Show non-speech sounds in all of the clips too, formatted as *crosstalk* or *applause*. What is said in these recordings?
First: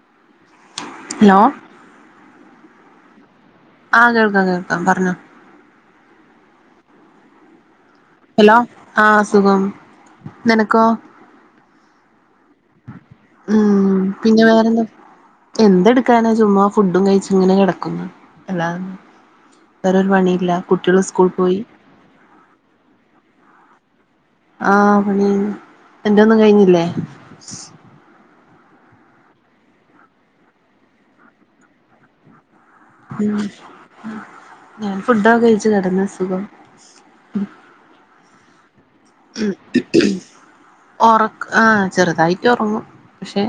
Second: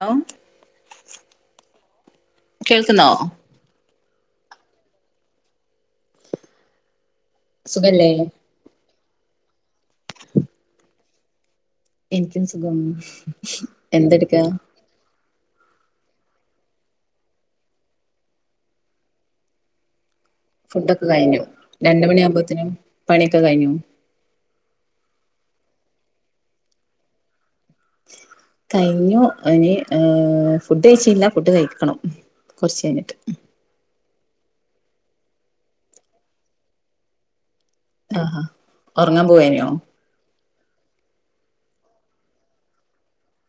Law hello കേൾക്കുന്നോ ആഹ് കേൾക്കാം കേൾക്കാം പറഞ്ഞോ സുഖല്ലേ ആഹ അ സുഖം നിനക്കോ എനിക്കും സുഖം ഉം എന്തെടുക്കാ പിന്നെ വേറെന്താ എന്തെടുക്കാനാ ചുമ്മാ ഫുഡും കഴിച്ചും ഇങ്ങനെ കിടക്കുന്നു എല്ലാ വേറരു പണി ഫുഡ ഒക്കെ കഴിഞ്ഞു രണ്ട മണിയ ആകുമ്പോഴേനും പണിയൊക്കെ കഴിഞ്ഞു ആഹ് പണി എന്റെൊന്നും കഴിഞ്ഞില്ലേ കഴിഞ്ഞു ഇനി ഏർ ഫുഡ് കഴിച്ചില്ല ഫുഡ് കഴിക്കണം കൊറച്ച് കഴിഞ്ഞിട്ട് ഞൻ ഫുഡാ കഴിച്ചു കിടന്ന സുഖം ആ ഉറങ്ങാൻ പോവന്നേ ഉറക്ക ആ ചെറുതായിട്ട് ഉറങ്ങും പക്ഷെ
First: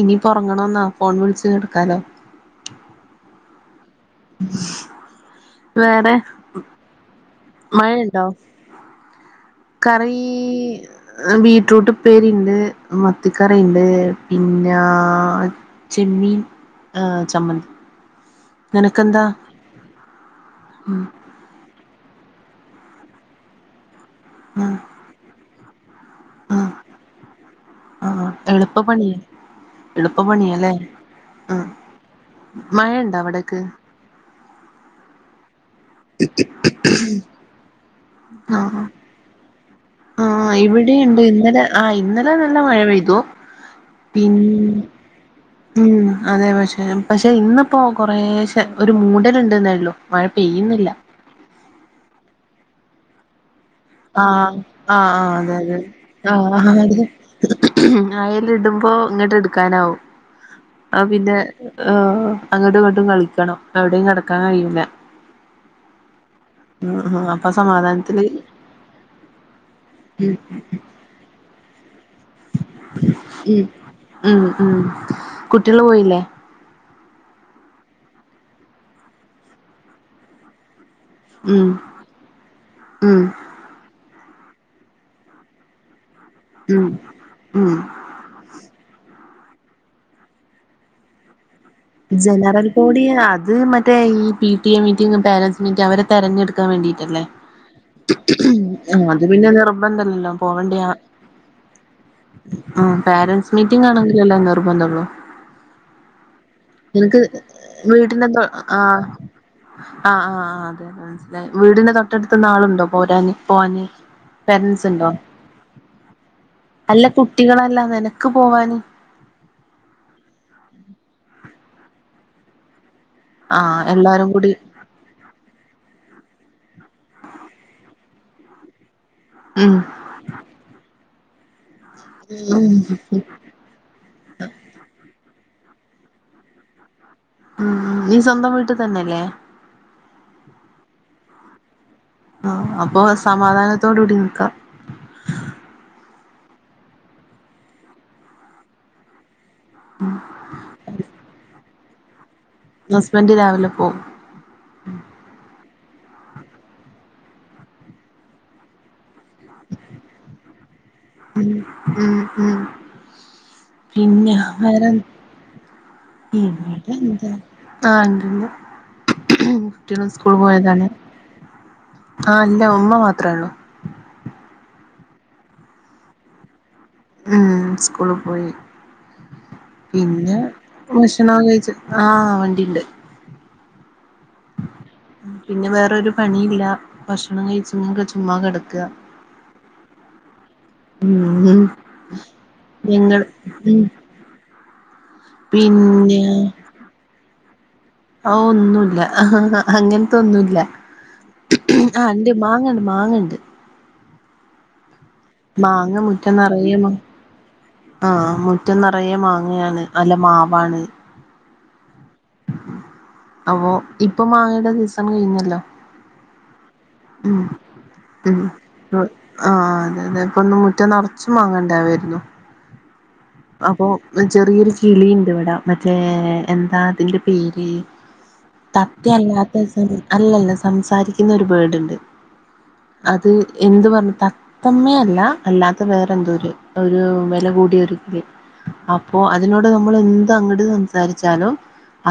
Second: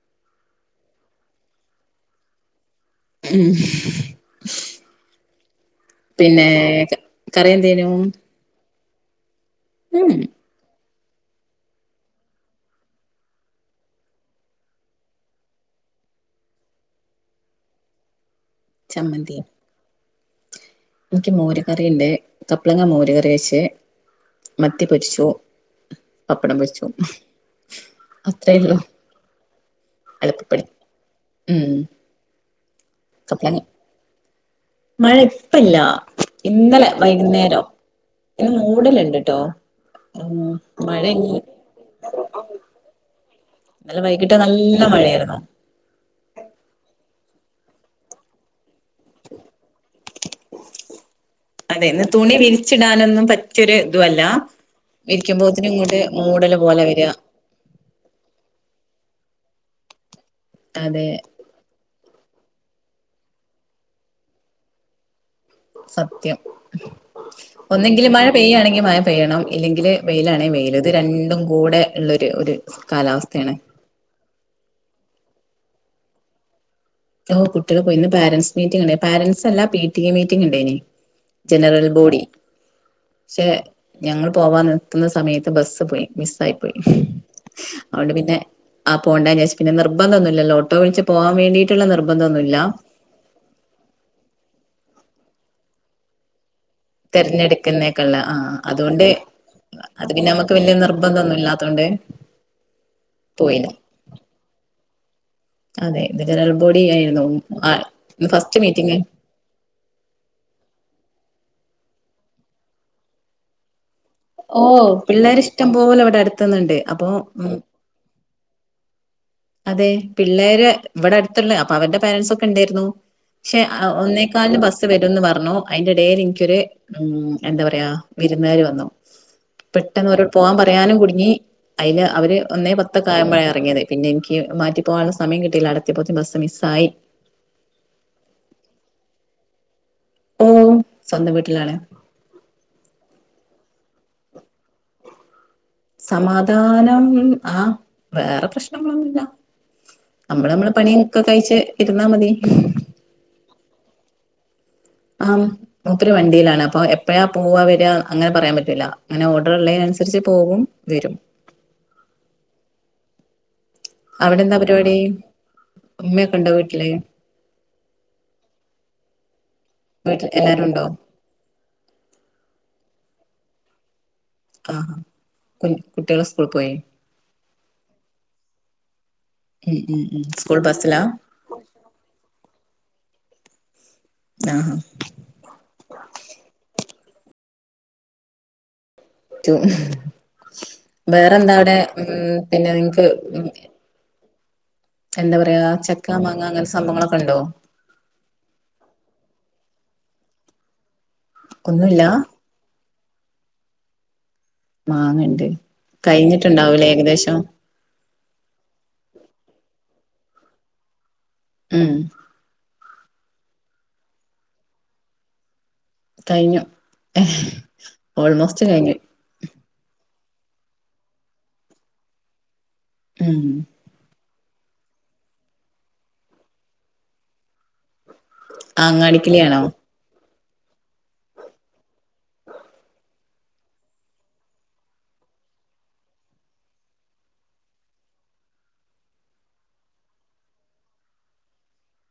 ഇനി ഒറങ്ങണെന്നാ ഫോൺ വിളിച്ച് കിടക്കാലോ ഉം വേറെ പിന്നെ കറി എന്തേനു ഉം കറീ ബീറ്റ്റൂട്ട് ഉപ്പേരി ഇണ്ട് മത്തിക്കറീണ്ട് പിന്നാ ചിക് ചെമ്മീൻ ചമ്മന്തി നിനക്കെന്താ ചമ്മന്തി ഉം എനിക്ക് മോര് കറിണ്ട് കപ്പ്ളങ്ങ മോര് കറി വെച്ച് ആഹ് മത്തി പൊരിച്ചു പപ്പടം ആഹ് പൊരിച്ചു അത്രേ ഒള്ളു എളുപ്പ പണിയല്ലേ ഉം മഴണ്ട അവിടേക്ക് കപ്ലങ്ങ മഴ ഇപ്പല്ല ഇന്നലെ വൈകുന്നേരം മൂടല് ഇണ്ട്ട്ടോ ആ ഇവിട്ണ്ട് ആ ഇന്നലെ ആ ഇന്നലെ നല്ല മഴ പെയ്തു ഇന്നലെ പിൻ വൈകിട്ട് നല്ല മഴയായിരുന്നു ഉം അതെ പക്ഷെ പക്ഷെ ഇന്നിപ്പോ കൊറേശെ ഒരു മൂടൽ ഉണ്ട്ന്നേള്ളൂ മഴ പെയ്യുന്നില്ല അതെ ഇന്ന് തുണി വിരിച്ചിടാനൊന്നും പറ്റ ആ ആ ആ അതെ ഇങ്ങോട്ട് മൂടല് പോലെ അതെ വരിക ആ അ ഇടുമ്പോ ഇങ്ങോട്ട് എടുക്കാനാവും ആ അതെ പിന്നെ ഓ അങ്ങട്ട് ഇങ്ങട്ടും കളിക്കണം എവിടെയും കടക്കാൻ കഴിയൂല്ല സത്യം അപ്പൊ ഒന്നെങ്കുൽ സമാധാനത്തില് മഴ പെയ്യാണെങ്കിൽ മഴ പെയ്യണം ഇല്ലെങ്കിൽ വെയിലാണെ വെയിൽ ഇത് രണ്ടും കൂടെ ഉള്ളൊരു ഒരു കാലാവസ്ഥയാണ് ഉം ഉം ഉം കുട്ടികള് പോയില്ലേ ഓ കുട്ടികള് പോയി ഇന്ന് പാരന്റ്സ് മീറ്റിംഗ് ഉണ്ട് പാരന്റ്സ് അല്ല പി ടി എ മീറ്റിംഗ് ഉണ്ടേനി ഉം ജനറൽ ബോഡി ഉം പക്ഷെ ഞങ്ങൾ പോവാ നിക്കുന്ന സമയത്ത് ബസ് പോയി മിസ്സായി പോയി ഉം ഉം അതുകൊണ്ട് പിന്നെ അ പോണ്ട വിചാരിച്ച് പിന്ന നിർബന്ധ ഒന്നുല്ലല്ലോ ഓട്ടോ വിളിച്ച് പോവാൻവേണ്ടി ജനറൽ ബോഡി അത് മറ്റേ ഈ P T A meeting parents meeting അവരെ തെരഞ്ഞെടുക്ക ൻ വേണ്ടിട്ടല്ലേ തെരഞ്ഞെടുക്കുന്നേക്കുള്ള ആ അതുകൊണ്ട് അത് പിന്നെ നിർബന്ധല്ലല്ലോ പോവണ്ട അതോണ്ടേ ആ പാരന്റ്സ് മീറ്റിംഗ് ആണെങ്കിൽ അല്ലേ നിർബന്ധള്ളു അതെ ഇത് ജനറൽ ബോഡി എനിക്ക് ആയിരുന്നു ആ വീട്ടന്റെ ഇത് ഫസ്റ്റ് ആ മീറ്റിംഗ് ആ ആ ആ വീടിന്റെ തൊട്ടടുത്ത്ന്ന് ആളുണ്ടോ പോരാന് പോവാന് ഓ പേരന്റ്സ് ഉണ്ടോ പിള്ളേർ ഇഷ്ടം പോലെ ഇവിടെ അടുത്തുന്നുണ്ട് അല്ല അപ്പൊ ഉം കുട്ടികളല്ലാതെ ക്ക് പോവാന് അതെ പിള്ളേര് ഇവിടെ അടുത്തുള്ള അപ്പൊ അവര്ടെ പേരെന്റ്സ് ഒക്കെ ഉണ്ടായിരുന്നു പക്ഷെ ആഹ് എല്ലാരും കൂടി ഒന്നേക്കാലിന് ബസ്സ് വരുംന്ന് പറഞ്ഞു അതിന്റെ എടേൽ എനിക്കൊരു ഉം എന്താ പറയാ വിരുന്നുകാർ വന്നു ഉം പെട്ടെന്ന് അവരോട് പോവാാൻ പറയാനും കുടുങ്ങി അതിന് അവര് ഉം ഒന്നേ പത്തൊക്കായപ്പോഴാ ഇറങ്ങിയത് പിന്നെ എനിക്ക് മാറ്റിപ്പോവാനുള്ള സമയം അടത്തി പോ ബസ് മിസ്സായി ഉം നീ സ്വന്തം വീട്ടിൽ തന്നെല്ലേ ഓ സ്വന്തം വീട്ടിലാണ് ആ അപ്പൊ സമാധാനത്തോടുകൂടി നിക്കാം സമാധാനം ആ വേറെ പ്രശ്നങ്ങളൊന്നുല്ല നമ്മള് നമ്മള് പണിയ ഒക്കെ കഴച്ച് ഇരുന്നാ മതി ഹസ്ബന്റ് രാവിലെ പോവും ആ ഒത്തിരി വണ്ടിയിലാണ് അപ്പൊ എപ്പഴാ പോവാ വര അങ്ങനെ പറയാൻ പറ്റൂല അങ്ങനെ ഓർഡർ ഉള്ളതിനനുസരിച്ച് പോകും വരും ഉ ഉ പിന്നെ അവിടെ എന്താ വേറെ പരിപാടി ഉമ്മയൊക്കെ പി ഉണ്ടോ വീട്ടില് എന്ത ആഹ എന്തണ്ട് കുട്ടികളും വീട്ടിൽ സ്കൂൾ എല്ലാരും ഉണ്ടോ പോയതാണ്െ ആ അല്ല ഉമ്മ മാ തത്രെണ്ട് ആ കുട്ടികളെ സ്കൂൾ പോയി ഉ സ്കൂള് പോയി ഉം ഉം ഉം പിന്നെ സ്കൂൾ ബസ്സിലാ വിഷണ കഴിച്ചു ആഹ വണ്ടിുണ്ട് ആഹ് പിന്നെ വേറരു പണിയില്ല ഭക്ഷണം കഴിച്ചങ്ങക്കെ ചുമ്മാ കിടക്കുക വേറെന്താ ഉം അവിടെ ഉ പിന്നെ നിങ്ങക്ക് ഞങ്ങൾ ഉം എന്താ പറയാ ചെക്ക പിന്നെ മാങ്ങ അങ്ങനെ സംഭവങ്ങളൊക്കെ ഉണ്ടോ ആ ഒന്നുമല്ല ആ അങ്ങനത്തെ ഒന്നുമല്ല ഒന്നുല്ല ആഹ ഉണ്ട് മാങ്ങണ്ട് മാങ്ങണ്ട് മാങ്ങണ്ട് മാങ്ങ മുറ്റം നിറയെ കഴിഞ്ഞിട്ടുണ്ടാവൂലേ മാ ഏകദേശം ആഹ മുറ്റം നിറയെ മാങ്ങ അങ്ങയാണ് അല്ല മാവാണ് ഉം അപ്പൊ ഇപ്പൊ മാങ്ങയുടെ സീസൺ കഴിഞ്ഞല്ലോ കഴിഞ്ഞു ഉ ഉ ഓൾമോസ്റ്റ് കഴിഞ്ഞു ആഹ അതെ അതെ അപ്പൊന്നന്ന് മുറ്റ നിറച്ചും വാങ്ങണ്ടാവായിരുന്നു ഉം അപ്പൊ ചെറിയൊരു കിളിുണ്ട് ഇവിടാ മറ്റേ എന്താ അതിന്റെ പേര് ആ, തത്യ അങ്ങാടിക്കിളിയാണോ അല്ലാത്ത സം അല്ലല്ല സംസാരിക്കുന്ന ഒരു ബേർഡ് ഉണ്ട് അത് എന്ത് പറ തത്തമ്മേ അല്ല അല്ലാത്ത വേറെ എന്തോ ഒരു വില ക ടൊ അപ്പോൊ അതിനോട് നമ്മൾ എന്ത് അങ്ങോട്ട് സംസാരിച്ചാലും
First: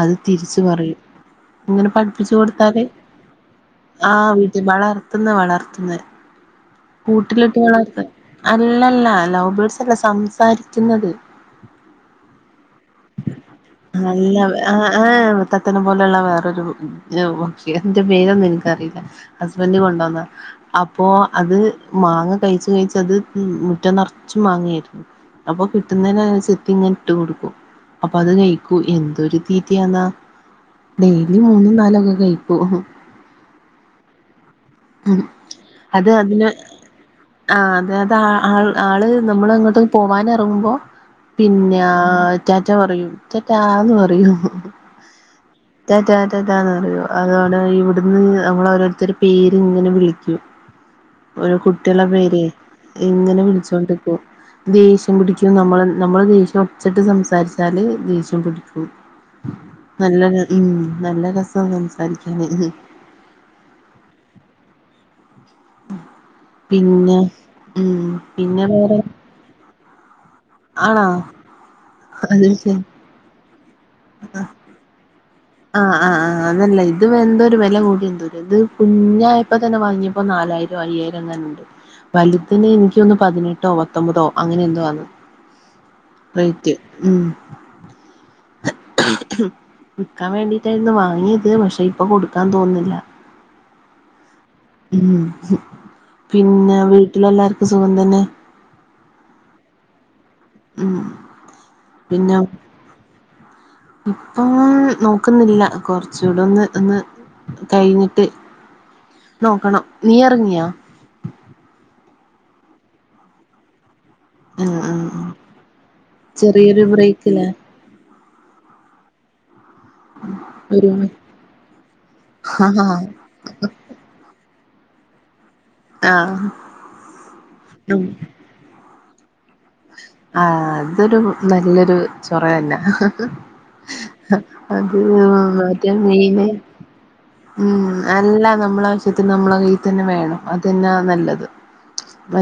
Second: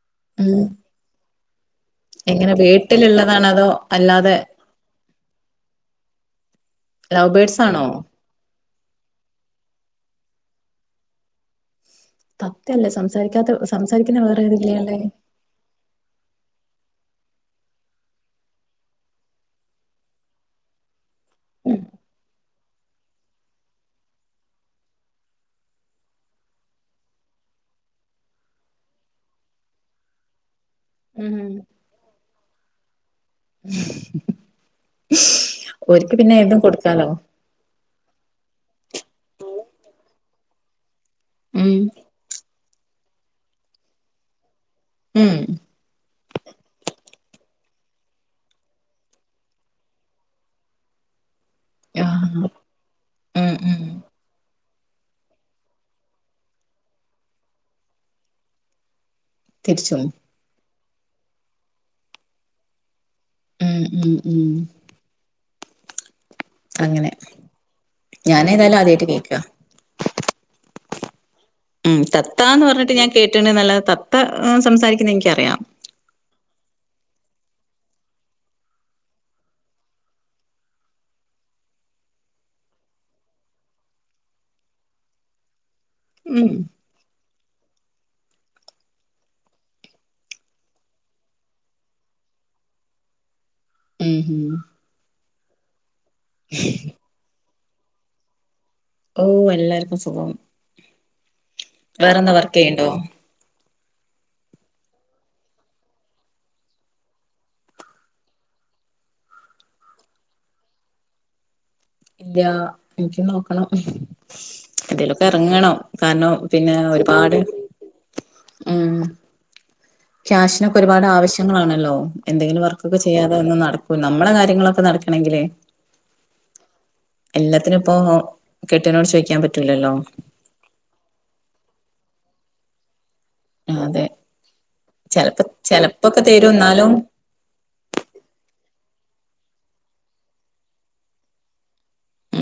അത് തിരിച്ച ഉം പറയും ഇങ്ങനെ പഠിപ്പിച്ചു എങ്ങനെ കൊടുത്താല് വീട്ടിലുള്ളതാണോ അതോ ആഹ അല്ലാതെ വീട്ടിൽ വളർത്തുന്ന വളർത്തുന്ന ലവ് കൂട്ടിലിട്ട് ബേർഡ്സ് ആണോ വളർത്ത ഉള്ളല്ല ലവ്ബേഡ്സ് അല്ല സംസാരിക്കുന്നത് തത്തയല്ലേ സംസാരിക്കാത്ത സംസാരിക്കുന്ന നല്ല വേറെ ഏത് ആ കിളിയല്ലേ ഏഹ് തത്തേനെ പോലെയുള്ള വേറൊരു ഇ ക്ഷി അതിന്റെ പേരൊന്നും എനിക്കറിയില്ല ഹസ്ബൻഡ് കൊണ്ടുവന്നതാ അ അപ്പോ അത് മാങ്ങ കഴിച്ചു കഴിച്ച് അത് മുറ്റം നിറച്ച് മാങ്ങായിരുന്നു. അപ്പൊ കിട്ടുന്നേനനുസരിത്തി ഇങ്ങനെ ഇട്ട് കൊടുക്കും. അപ്പൊ അത് കഴിക്കൂ എന്തൊരു തീറ്റയാന്നാ. ഡെയിലി ഉം മൂന്നും നാലൊക്കെ കഴിക്കും. അത് ഓര്ക്ക് പിന്നെ അതിന് ഏതും കൊടുക്കാലോ ആ അത് ആ ആള് നമ്മൾ അങ്ങോട്ട് പോവാന് ഇറങ്ങുമ്പോ ഉം പിന്നെ റ്റാ റ്റ പറയും റ്റാറ്റാന്ന് പറയും. ഉം റ്റാറ്റാന്നറിയും അതോടെ ഇവിടുന്ന് നമ്മളോരോത്തരു പേര് ഇങ്ങനെ വിളിക്കും. ഒരു കുട്ടികളെ പേര് ആഹ് എങ്ങനെ ഉം ഉം വിളിച്ചോണ്ടിക്കും ദേഷ്യം പിടിക്കും നമ്മ നമ്മള് ദേഷ്യം ഒച്ചിട്ട് സംസാരിച്ചാല് ദേഷ്യം പിടിക്കും. തിരിച്ചും നല്ല ഉം നല്ല രസം സംസാരിക്കാന്. ഉം ഉം ഉം അങ്ങനെ പിന്നെ ഉം പിന്നെ ഞാനേതായാലും വേറെ? ആദ്യായിട്ട് കേക്കാ ആണോ? ഉം തത്താ അത് എന്ന് ശരി പറഞ്ഞിട്ട് ഞാൻ കേട്ടിട്ടണ്ട് നല്ല തത്ത സംസാരിക്കുന്ന എ ആഹ് ആഹ് ആഹ് അതല്ല ഇത് എന്തൊരു വില കൂടിയ എന്തോ ഇത് കുഞ്ഞായപ്പോ തന്നെ വാങ്ങിയപ്പോ ന നാലായിരം അയ്യായിരങ്ങാനുണ്ട് വലുതെ എനിക്ക് തോന്ന് പതിനെട്ടോ പത്തൊമ്പതോ അങ്ങനെ എന്തോവാന്ന്. ഉം റേറ്റ് ഉം വിക്കാൻ വേണ്ടിട്ടായിരുന്നു വാങ്ങിയത് പക്ഷേ ഇപ്പൊ കൊടുക്കാൻ തോന്നുന്നില്ല. ഉം ഉം ഉം പിന്നെ വീട്ടിലെല്ലാർക്കും സുഖം തന്നേ? ഓഹ് എല്ലാർക്കും സുഖം ഉം വേറെന്താ വർക്ക് ചെയ്യണ്ടോ? ഇപ്പൊ നോക്കുന്നില്ല കൊറച്ചൂടെ ഒന്ന് ഒന്ന് കഴിഞ്ഞിട്ട് നോക്കണം നീ ഇറങ്ങിയാ? ഇല്ല എനിക്ക് നോക്കണം. ഉം ഉം എന്തേലൊക്കെ ഉം ഇറങ്ങണം കാരണം പിന്നെ ചെറിയൊരു ഒരുപാട് ബ്രേക്കില്ലേ ഉം ക്യാഷിനൊക്കെ ഒരു ഒരുപാട് ആവശ്യങ്ങളാണല്ലോ എന്തെങ്കിലും ആഹ് വർക്കൊക്കെ ചെയ്യാതെ ഒന്ന് നടക്കൂ നമ്മളെ കാര്യങ്ങളൊക്കെ നടക്കണെങ്കിലേ ആഹ് എല്ലാത്തിനും ഇപ്പോ കെ രോട് ചോയിക്കാൻ പ ആ അതൊരു നല്ലൊരു ചൊറ തന്നാ. അതെ അത് ചെലപ്പോ ചെലപ്പൊക്കെ തരും *unintelligible* എന്നാലും ഉം അല്ല നമ്മളെ വശ്യത്തിന് നമ്മളെ കയ്യിൽ തന്നെ വേണം അതെന്നാ നല്ലത്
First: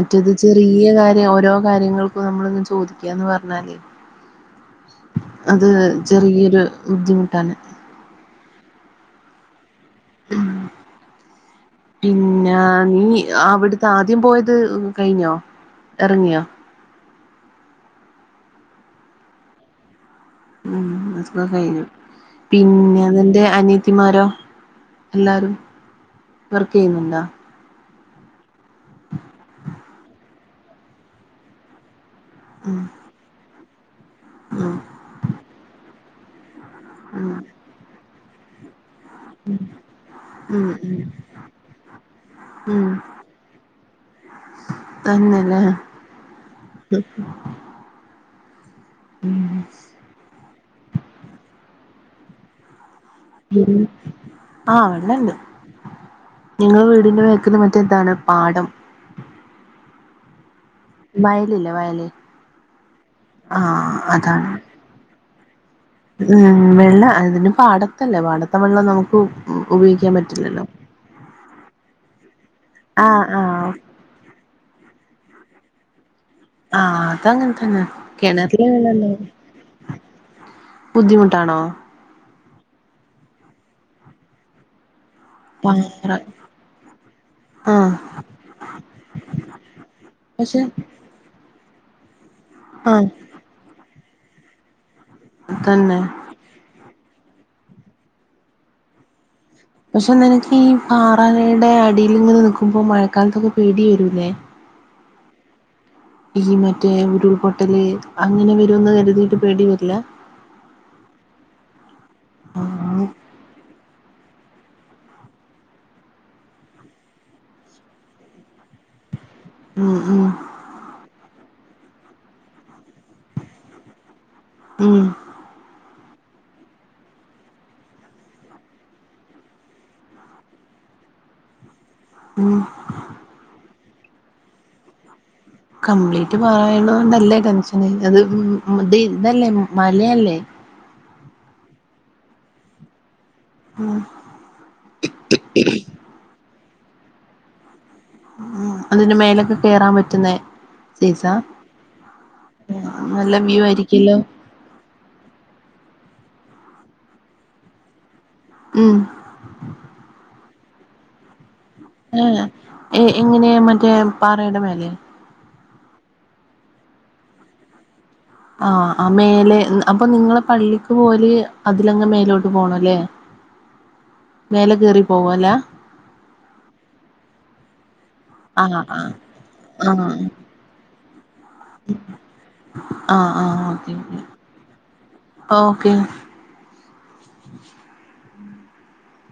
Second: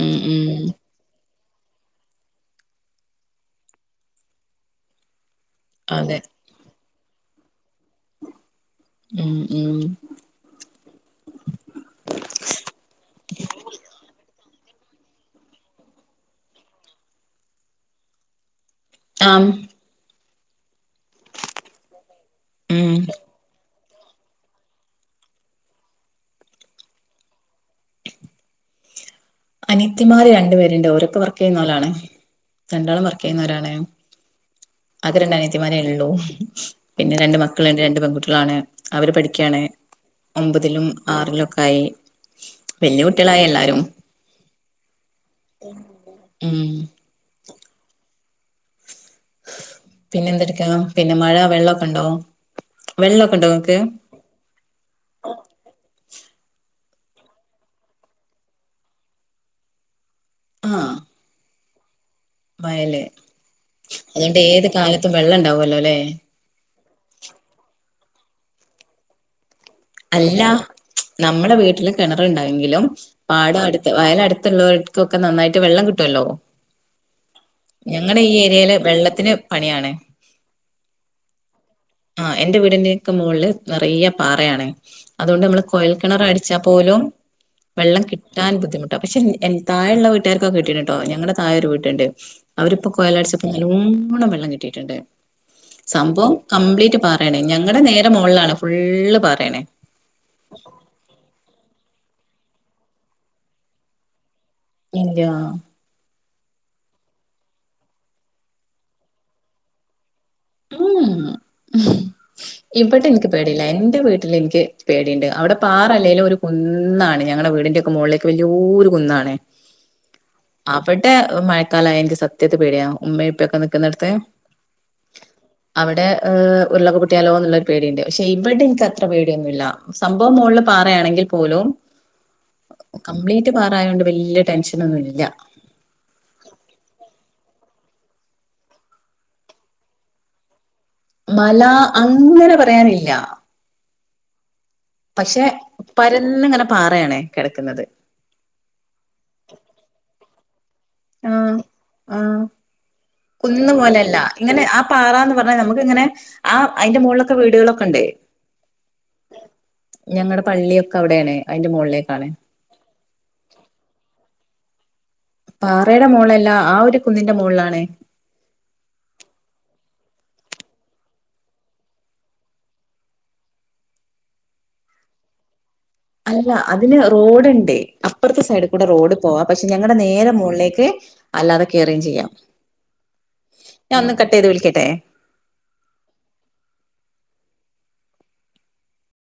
ഉം ഉം ചെറിയ കാര്യം ഒ ഓരോ കാര്യങ്ങൾക്കും നമ്മളെന്ന് ചോദിക്കാന്ന് പറഞ്ഞാലേ അത് അതെ ചെറിയൊരു ബുദ്ധിമുട്ടാണ്. ഉം ഉം ഉം പിന്നെ നീ അവിടുത്തെ ആദ്യം പോയത് കഴിഞ്ഞോ? ഇറങ്ങിയോ? ആം ഉം അതൊക്കെ കഴിഞ്ഞു ഉം പിന്നെ നിന്റെ അനി യത്തിമാരോ എല്ലാരും വർക്ക് ചെയ്യുന്നുണ്ടോ? അനിയത്തിമാര് രണ്ടു പേരുണ്ട് ഓരൊക്കെ വർക്ക് ചെയ്യുന്നവരാണ് ഉം രണ്ടാളും വർക്ക് ചെയ്യുന്നവരാണ്. ഉം ആകെ രണ്ട് അനിയത്തിമാരേ ഉള്ളൂ പിന്നെ ഉം രണ്ട് മക്കളുണ്ട് രണ്ട് പെൺകുട്ടികളാണ്. അവര് പഠിക്കാണ്. ഉം ഒമ്പതിലും ഉം ആറിലും ഒക്കെ ആയി വല്യ കുട്ടികളായി എല്ലാരും. തന്നെയല്ലേ ഉം ഉ *unintelligible* പിന്നെ എന്തെടുക്കാ പിന്നെ മഴ വെള്ളമൊക്കെ ഉണ്ടാവോ ഉ ആഹ് വെണണ്ട് നിങ്ങള്ൾ വീടിന്റെ മേക്കൽ മറ്റ എന്താണ് പാടം ആഹ *unintelligible* വയലല്ലേ വയല് മയല ആഹ് അതുകൊണ്ട് അതാണ് ഏത് കാലത്തും വെള്ള ഉണ്ടാവും *unintelligible* ഉം വെള്ള അതിന് പാടത്തല്ലേ പാടത്തെ വെള്ളം നമുക്ക് ഉപയോഗിക്കാൻ അല്ല പറ്റില്ലല്ലോ നമ്മുടെ വീട്ടില് കിണറുണ്ടായെങ്കിലും ആഹ് പാടം ആഹ് അടുത്ത് വയല അടുത്തുള്ളവർക്കൊക്കെ നന്നായിട്ട് വെള്ളം കിട്ടുമല്ലോ ആഹ അതങ്ങനെ തന്നെ ഞങ്ങളുടെ ഈ കിണ ഏരിയയില് വെള്ളത്തിന് പണിയാണ് ബുദ്ധിമുട്ടാണോ എൻ്റെ വീടിൻ്റെയൊക്കെ മുകളിൽ നിറയ പാറയാാണ് അതുകൊണ്ട് നമ്മള് കോഴൽ പാറ കിണർ അടിച്ചാൽ പോലും ആഹ് വെള്ളം കിട്ടാൻ ബുദ്ധിുട്ട പെൻ തായുള്ള വീട്ടുകാക്ക പക്ഷെ കിട്ടീട്ടോ ഞങ്ങളടെ തായൊ ഒരു വീട്ട ണ്ട് അവരിപ്പോ ആഹ് കൊലാഴ്ചപ്പോ നല്ലോണ്ണം വെള്ളം കിട്ടിയിട്ടുണ്ട് തന്നെ സംഭവം കംപ്ലീറ്റ് പറയണേ ഞങ്ങളുടെ നേരെ മുകളാണ് ഫുള്ള് പറയണേ പക്ഷെ നിനക്ക് ഈ പാറാനയുടെ അടിൽിങ്ങനെ നക്കുമ്പോ മഴക്കാലത്തൊക്കെ പേടി വരൂല്ലേ ഇല്ലയ ഈ മറ്റേ ഉരുൾപൊട്ടല് അങ്ങനെ വരുമന്ന് കരുതിയിട്ട് പേടി വരില്ല ഉ ഇവിടെ ആഹ് എനിക്ക് പേടല്ല എറെ വീട്ട വീട്ടിൽ എനിക്ക് പേടിയുണ്ട് അവിടെ പാറല്ലേലും ഒരു കുന്നാണ് ഞങ്ങളുടെ വീടിന്റെ ഒക്കെ മുകളിലേക്ക് വലിയ ഒരു കുന്നാണ് ഉം ഉം അവിടെ മഴ തല എനിക്ക് സത്യത്തി പേടിയാ ഉമ്മ ഇപ്പൊക്കെ നിൽക്കുന്നിടത്തെ ഉം അവിടെ ഉള്ളവ കുട്ടിയാലോ എന്നുള്ളരു പേടിയുണ്ട് പക്ഷെ ഇവിടെ എനിക്ക്ത്ര പേടിയൊന്നുമ ഇല്ല സംഭവം മ പാറണെങ്കിൽ പോലും ഉം കപ്ലീറ്റ് പാറായതൊണ്ട് വലിയ ടെൻഷനൊന്നുംല്ല കംപ്ലീറ്റ് പറണൊണ്ടല്ലേ ടെൻഷന് അത് ഇ ഇതല്ലേ മലയല്ലേ മല അങ്ങനെ പറയാനില്ല ഉം പക്ഷെ പരന്ന്ിങ്ങനെ പാറയാണേ കിടക്കുന്നത് ഉ അതിന് മേലൊക്കെ കേയറാൻ പറ്റുന്നേ സീസ ആഹ ആഹ നല്ല വ്യൂ കുഞ്ഞിന്ന് ആയിരിക്കല്ലോ പോലെയല്ല ഇങ്ങനെ ആ പാറന്ന് പറഞ്ഞാൽ നമുക്ക്ങ്ങനെ ആ അതിന്റെ മുകളിലൊക്കെ വീടുകളൊക്കെ ഉണ്ട് ഉം ഞങ്ങടെ പള്ളിയൊക്കെ അവിടെയാണ് അയിന്റെ മോളിലേക്കാണ് ആഏ ഏ എങ്ങനെയാ മറ്റേ പാറയുടെ മേലെ പാറയുടെ മുകളളല്ല ആ ഒരു കുന്നിന്റെ മുകളിലാണ ആ ആ മേലെ അപ്പൊ നിങ്ങള പള്ളിക്ക് പോലെ അതിലങ്ങ് മേലോട്ട് പോണം അല്ലേ മേലെ കയറി പോവല്ലാ അല്ല അതിന് റോഡുണ്ട് അപ്പുറത്തെ സൈഡ് ആഹ് കൂടെ ആഹ് റോഡ് പോവാ പക്ഷെ ഞങ്ങളുടെ ആഹ് നേരെ മുകളിലേക്ക് അല്ലാതെ കയറുകയും ചെയ്യാം ആഹ ആഹ ഞാൻ ഒന്ന് കട്ട് ചെയ്ത് വിളിക്കട്ടെ ഓ ഓക്കെ